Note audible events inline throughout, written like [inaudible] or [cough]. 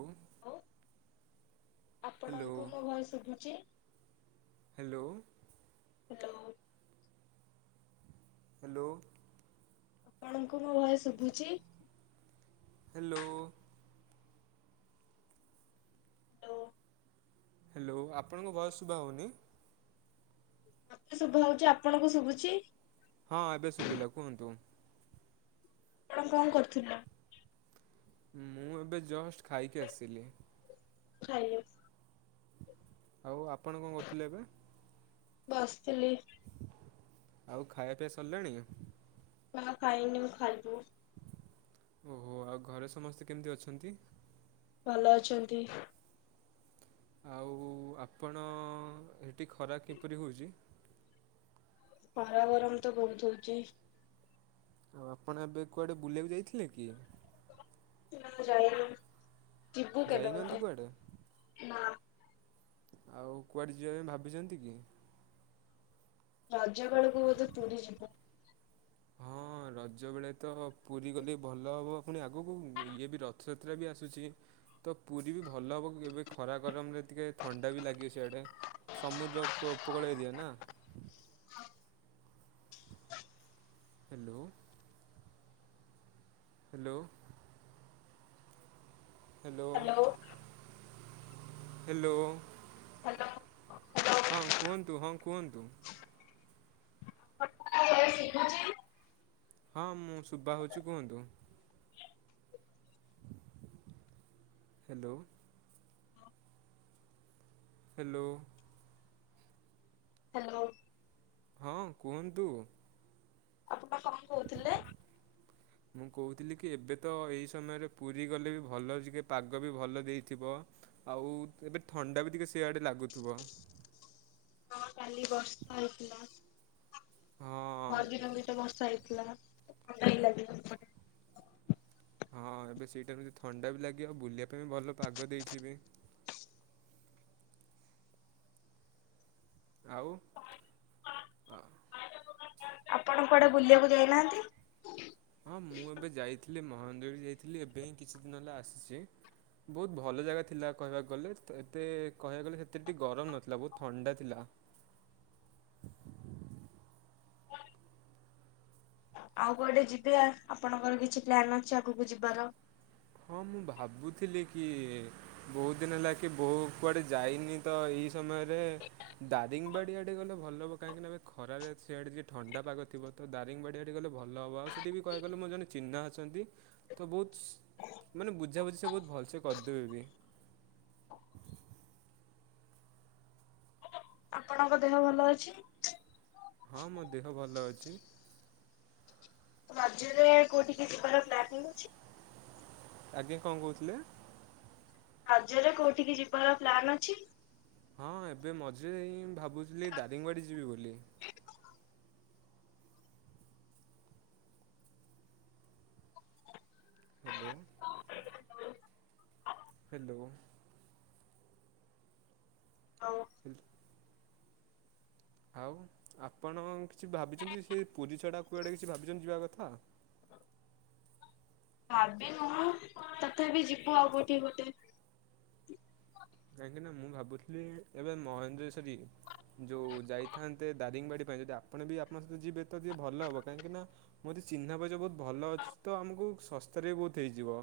ହଁ ହ୍ୟାଲୋ ଆପଣଙ୍କୁ ମୁଁ ଭଏସ ଶୁଭୁଛି? ହ୍ୟାଲୋ। ହ [inaudible] ହ୍ୟାଲୋ। ଆପଣଙ୍କୁ ମୋ ଭୟ ଶୁଭୁଛି? ହ୍ୟାଲୋ। ତ ହ୍ୟାଲୋ ଆପଣଙ୍କ ଭଏସ ଶୁଭା ହଉନି। ମତେ ଶୁଭ ହଉଛି ଆପଣଙ୍କୁ ଶୁଭୁଛି? ହଁ ଏବେ ଶୁଭିଲ କୁହନ୍ତୁ। ଆପଣ କଣ କରୁଥିଲେ? ମୁଁ ଏବେ ଜଷ୍ଟ ଖାଇକି ଆସିଲି। ଖା ଆଉ ଆପଣ କଣ କରୁଥିଲେ ଏବେ? ବସିଥିଲି। ଆଉ ଖାଇବା ପିଆ ସରିଲାଣି? ନା ଖାଇନି ମୁ ଖାଇବୁ। ଓହୋ ଆଉ ଘରେ ସମସ୍ତେ କେମିତି ଅଛନ୍ତି। ଭଲ ଅଛନ୍ତି। ଆଉ ଆପଣ ଏଠି ଖରା କିପରି ହେଉଛି। ପାରା ଗରମ ତ ବହୁତ ହଉଛି। ଆଉ ଆପଣ ଏବେ କୁଆଡେ ବୁଲିବାକୁ ଯାଇଥିଲେ କି। ନା ଯାଇନି। ଯିବୁ ଯାଇନାହାନ୍ତି କେଦେଟେ କୁଆଡ଼େ ନା। ଆଉ କୁଆଡେ ଯିବା ପାଇଁ ଭାବିଚନ୍ତି କି? ରଜ ଵେଳୁକୁ ବୋଧେ ପୁରୀ ଯିବୁ। ହଁ ରଜ ବେଳେ ତ ହ-ପୁରୀ ଗଲେ ଭଲ ହବ, ପୁଣି ଆଗକୁ ଇଏ ବି ରଥଯାତ୍ରା ବି ଆସୁଛି ତ ପୁରୀ ବି ଭଲ ହବ, ଏବେ ଖରା ଗରମରେ ଟିକେ ଥଣ୍ଡା ବି ଲାଗେ ସିଆଡେ ସମୁଦ୍ର ଉପକୂଳ ଏରିଆ ନା। Hello. Hello. Hello. Hello, hello hello ହଁ କୁହନ୍ତୁ, ହଁ କୁହନ୍ତୁ। ଆପଣଙ୍କ ଭଏସ ଶୁଭୁଛି ହଁ ମୁଁ ଶୁବା ହଉଚି କୁହନ୍ତୁ। ହ୍ୟାଲୋ। ହ୍ୟାଲୋ। ହ୍ୟାଲୋ। ହଁ କୁହନ୍ତୁ। ଆପଣ କଣ କହୁଥିଲେ? ମୁଁ କହୁଥିଲି କି ଏବେ ତ ଏଇ ସମୟରେ ପୁରୀ ଗଲେ ବି ଭଲ ଟିକେ ପାଗ ବି ଭଲ ଦେଇଥିବ ଆଉ ଏବେ ଥଣ୍ଡା ବି ଟିକେ ସେଆଡେ ଲାଗୁଥୁବ। ହଁ କାଲି ବର୍ଷା ହେଇଥିଲା। ହଁ ମଝିରେ ବି ତ ବର୍ଷା ହେଇ ଥିଲା [inaudible] ହଁ ଏବେ ସେଇଟା ବି ଥଣ୍ଡା ବି ଲାଗିବ, ବୁଲିବା ପାଇଁ ବି ଭଲ ପାଗ ଦେଇଛି ବି। ଆଉ ଆ, ଆପଣ କୁଆଡେ ବୁଲିବାକୁ ଯାଇନାହାଁନ୍ତି? ଖାଲି ମହନ୍ଦିର ଯାଇଥିଲି ଏବେ ହିଁ କିଛି ଦିନ ହେଲା ଆସିଛି, ବହୁତ ଭଲ ଜାଗା ଥିଲା କହିବାକୁ ଗଲେ, ତ ଏତେ କହିବାକୁ ଗଲେ ସେତେ ଟିକେ ଗରମ ନଥିଲା ବହୁତ ଥଣ୍ଡା ଥିଲା। ଆଉ କୁଆଡେ ଯିବେ ଆ, ଆପଣଙ୍କର କିଛି ପ୍ଲାନ୍ ଅଛି ଆଗକୁ ଯିବାର? ହଁ ମୁଁ ଭାବୁଥିଲି କି ବହୁତ ଦିନ ହେଲା କି ବୋଉ କୁଆଡ଼େ ଯାଇନି ତ ଏଇ ସମୟରେ ଦାରିଙ୍ଗବାଡ଼ି ଆଡ଼େ ଗଲେ ଭଲ ହବ କାହିଁକିନା ଏବେ ଖରାରେ ସିଆଡ଼େ ଟିକେ ଥଣ୍ଡା ପାଗ ଥିବ ତ ଦାରିଙ୍ଗବାଡ଼ି ଆଡ଼େ ଗଲେ ଭଲ ହବ, ଆଉ ସେଠି ବି କହିବାକୁ ଗଲେ ମୋର ଜଣେ ଚିହ୍ନା ଅଛନ୍ତି ତ ବହୁତ ମାନେ ବୁଝାବୁଝି ସେ ବହୁତ ଭଲସେ କରିଦେବେ ବି। ଆପଣଙ୍କ ଦେହ ଭଲ ଅଛି? ହଁ ମୋ ଦେହ ଭଲ ଅଛି। ମଝିରେ କୋଉଠି କି ଯିବାର ପ୍ଲାନିଙ୍ଗ ଅଛି? ଆଜ୍ଞା କଣ କହୁଥିଲେ? ରଜରେ କୋଉଠିକି ଯିବାର ପ୍ଲାନ୍ ଅଛି? ହଁ ଏବେ ମଝିରେ ହିଁ ଭାବୁଥିଲି ଦାରିଙ୍ଗବାଡ଼ି ଯିବି ବୋଲି। ହ୍ୟାଲୋ। ହ୍ୟାଲୋ। ଆଉ ହ୍ୟାଲୋ। ଆଉ ଆପଣ କିଛି ଭାବିଚନ୍ତି ସେ ପୁରୀ ଛଡା କୁଆଡେ କିଛି ଭାବିଚନ୍ତି ଯିବା କଥା? ଭାବିିନୁ ତଥାପି ଯିବୁ ଆଉ କୋଉଠିକି ଗୋଟେ। କାହିଁକି ନା ମୁଁ ଭାବୁଥୁଲି ଏବେ ମହେନ୍ଦ୍ର ସରି ଯୋଉ ଯାଇଥାନ୍ତେ ଦାରିଙ୍ଗବାଡି ପାଇଁ ଯଦି ଆପଣ ବି ଆପଣଙ୍କ ସହିତ ଯିବେ ତ ଟିକେ ଭଲ ହବ କାହିଁକି ନା ମୋର ଚିହ୍ନା ପରିଚିତ ବହୁତ ଭଲ ଅଛି ତ ଆମକୁ ଶସ୍ତାରେ ବହୁତ ହେଇଯିବ।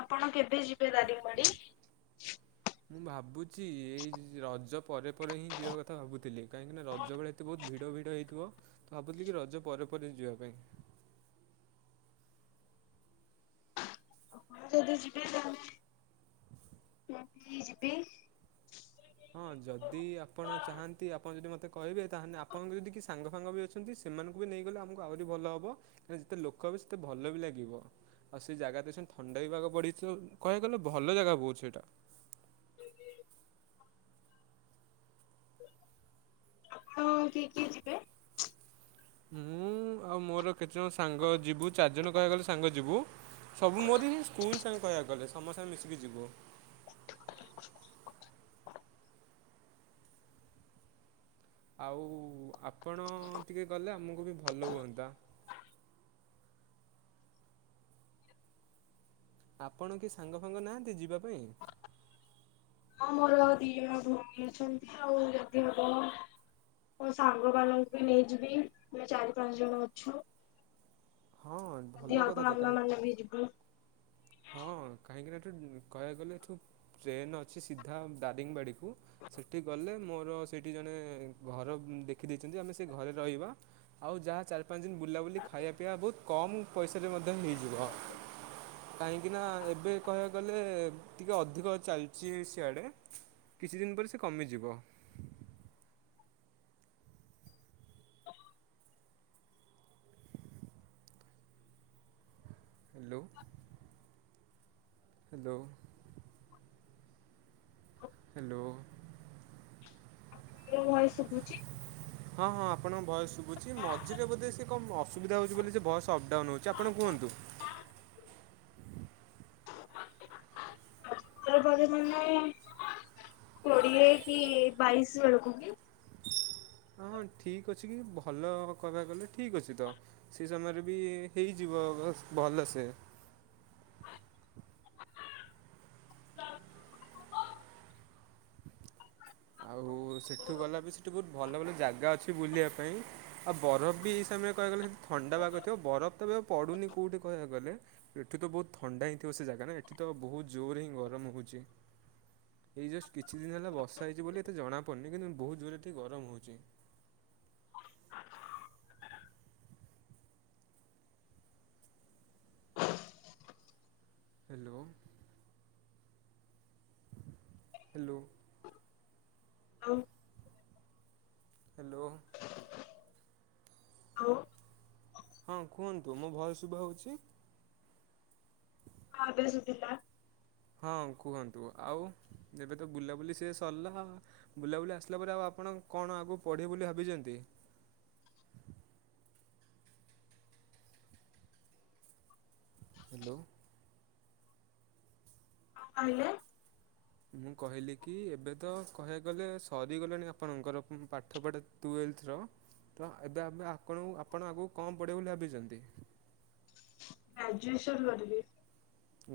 ଆପଣ କେବେ ଯିବେ ଦାରିଙ୍ଗବାଡ଼ି? ମୁଁ ଭାବୁଚି, ଏଇ ରଜ ପରେ ପରେ ହିଁ ଯିବା କଥା ଭାବୁଥିଲି, କାହିଁକିନା ରଜ ବେଳେ ଏତେ ବହୁତ ଭିଡ ଭିଡ ହେଇଥିବ ତ ଭାବୁଥିଲି କି ରଜ ପରେ ପରେ ଯିବା ପାଇଁ। ମୁଁ ଯଦି ଯିବ ତାହାନେ ହ ଯିବି ହଁ ଯଦି ଆପଣ ଚାହାନ୍ତି ଆପଣ ଯଦି ମତେ କହିବେ ତାହେଲେ ଆପଣଙ୍କ ଯଦି କି ସାଙ୍ଗ ଫାଙ୍ଗ ବି ଅଛନ୍ତି ସେମାନଙ୍କୁ ବି ନେଇଗଲେ ଆମକୁ ଆହୁରି ଭଲ ହବ କାରଣ ଯେତେ ଲୋକ ହେବେ ସେତେ ଭଲ ବି ଲାଗିବ ଆଉ ସେ ଜାଗା ତ ସେ ଥଣ୍ଡା ହେଇବାକୁ ପଡିିଛି କହିବାକୁ ଗଲେ ଭଲ ଜାଗା ବହୁଛି ସେଇଟା। ହଁ କିଏ କିଏ ଯିବେ। ମୁଁ ଆଉ ମୋର କେତେ ଜଣ ସାଙ୍ଗ ଯିବୁ ଚାରି ଜଣ କହିବାକୁ ଗଲେ ସାଙ୍ଗ ଯିବୁ। ସବୁ ମୋରି ସ୍କୁଲ ତାଙ୍କୁ କହିବାକୁ ଗଲେ ସମସ୍ତେ ଆମେ ମିଶିକି ଯିବୁ। ଆଉ ଆପଣ ଟିକେ ଗଲେ ଆମକୁ ବି ଭଲ ହୁଅନ୍ତା। ଆପଣ କି ସାଙ୍ଗ ଫାଙ୍ଗ ନାହାନ୍ତି ଯିବା ପାଇଁ? ହଁ ମୋର ଦିଜଣ ଭଉଣୀ ଅଛନ୍ତି, ଆଉ ଯଦି ହବ ମୋ ସାଙ୍ଗ ମାନଙ୍କୁ ବି ନେଇଯିବି ଆମେ ଚାରି ପାଞ୍ଚ ଜଣ ଅଛୁ। ହଁ ଭଲ ଯଦି କଥା ହବ ତ କାହିଁକି ଆମେ ମାନେ ବି ଜିବୁ। ହଁ କାହିଁକି ନା କହିବାକୁ ଗଲେ ଏଠୁ ଟ୍ରେନ୍ ଅଛି ସିଧା ଦାରିଙ୍ଗବାଡ଼ିକୁ, ସେଠି ଗଲେ ମୋର ସେଇଠି ଜଣେ ଘର ଦେଖିଦେଇଛନ୍ତି ଆମେ ସେ ଘରେ ରହିବା ଆଉ ଯାହା ଚାରି ପାଞ୍ଚ ଦିନ ବୁଲାବୁଲି ଖାଇବା ପିଇବା ବହୁତ କମ୍ ପଇସାରେ ମଧ୍ୟ ହେଇଯିବ। କାହିଁକି ନା ଏବେ କହିବାକୁ ଗଲେ ଟିକେ ଅଧିକ। ଅଧିକ ଚାଲିଛି ସିଆଡ଼େ କିଛି ଦିନ ପରେ ସେ କମିଯିବ। ହ୍ୟାଲୋ ହ୍ୟାଲୋ ହ୍ୟାଲୋ ମୋ ଭଏସ ଶୁଭୁଛି? ହଁ ହଁ ଆପଣଙ୍କ ଭଏସ ଶୁଭୁଛି ମଝିରେ ବୋଧେ ସେ କଣ ଅସୁବିଧା ହଉଛି ବୋଲି ସେ ଭଏସ ଅପଡାଉନ ହଉଛି ଆପଣ କୁହନ୍ତୁ। ଟା ବେଳେ ମାନେ କୋଡିଏ କି ବାଇଶି ବେଳକୁ କି? ହଁ ହଁ ଠିକ୍ ଅଛି କି ଭଲ କହିବାକୁ ଗଲେ ଠିକ୍ ଅଛି ତ ସେ ସମୟରେ ବି ହେଇଯିବ ଭଲସେ ଆଉ ସେଠୁ ଗଲା ବି ସେଠି ବହୁତ ଭଲ ଭଲ ଜାଗା ଅଛି ବୁଲିବା ପାଇଁ, ଆଉ ବରଫ ବି ଏଇ ସମୟରେ କହିବାକୁ ଗଲେ ସେଠି ଥଣ୍ଡା ଭାଗ ଥିବ ବରଫ ତ ବି ଆଉ ପଡୁନି କୋଉଠି କହିବାକୁ ଗଲେ ଏଠୁ ତ ବହୁତ ଥଣ୍ଡା ହିଁ ଥିବ ସେ ଜାଗା ନା ଏଠି ତ ବହୁତ ଜୋର ହିଁ ଗରମ ହଉଛି। ଏଇ ଜଷ୍ଟ କିଛି ଦିନ ହେଲା ବର୍ଷା। ବର୍ଷା ହେଇଛି ବୋଲି ଏତେ ଜଣା ପଡୁନି କିନ୍ତୁ ବହୁତ ଜୋରେ ଏଠି ଗରମ ହଉଛି। ହ୍ୟାଲୋ ହ୍ୟାଲୋ ହଁ। ହ୍ୟାଲୋ ଆଉ ହଁ ହଁ କୁହନ୍ତୁ ମୋ ଭଏସ ଶୁଭା ହଉଛି? ହଁ ଏବେ ଶୁଭିଲା। ହଁ କୁହନ୍ତୁ ଆଉ ଏବେ ତ ବୁଲାବୁଲି ସିଏ ସରିଲା, ବୁଲାବୁଲି ଆସିଲା ପରେ ଆଉ ଆପଣ କଣ ଆଗକୁ ପଢ଼ିବେ ବୋଲି ଭାବିଛନ୍ତି? ହ୍ୟାଲୋ କଣ କହିଲେ? ମୁଁ କହିଲି କି ଏବେ ତ କହିବାକୁ ଗଲେ ସରିଗଲାଣି ଆପଣଙ୍କର ପାଠ ପଢା ଟୁଏଲଥ ର ତ ଏବେ ଆପଣ ଆପଣ ଆଗକୁ କଣ ପଢିବ ବୋଲି ଭାବିଛନ୍ତି? ଗ୍ରାଜୁଏସନ୍ କରିବି।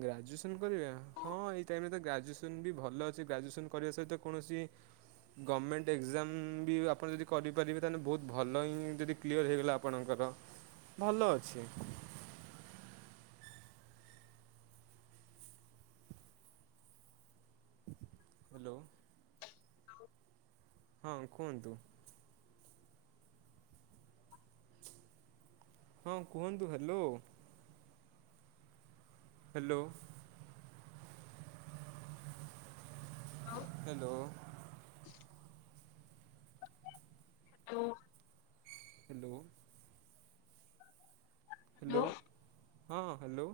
ଗ୍ରାଜୁଏସନ୍ କରିବା, ହଁ ଏଇ ଟାଇମରେ ତ ଗ୍ରାଜୁଏସନ୍ ବି ଭଲ ଅଛି ଗ୍ରାଜୁଏସନ୍ କରିବା ସହିତ କୌଣସି ଗର୍ମେଣ୍ଟ ଏକ୍ଜାମ ବି ଆପଣ ଯଦି କରିପାରିବେ ତାହେଲେ ବହୁତ ଭଲ ହିଁ ଯଦି କ୍ଲିୟର ହେଇଗଲା ଆପଣଙ୍କର ଭଲ ଅଛି। ହ୍ୟାଲୋ। ହ୍ୟାଲୋ ହଁ କୁହନ୍ତୁ? ହଁ କୁହନ୍ତୁ ହ୍ୟାଲୋ। ହ୍ୟାଲୋ। ହ୍ୟାଲୋ ଆଉ। ହ୍ୟାଲୋ। ହ୍ୟାଲୋ। ହଁ ହ୍ୟାଲୋ।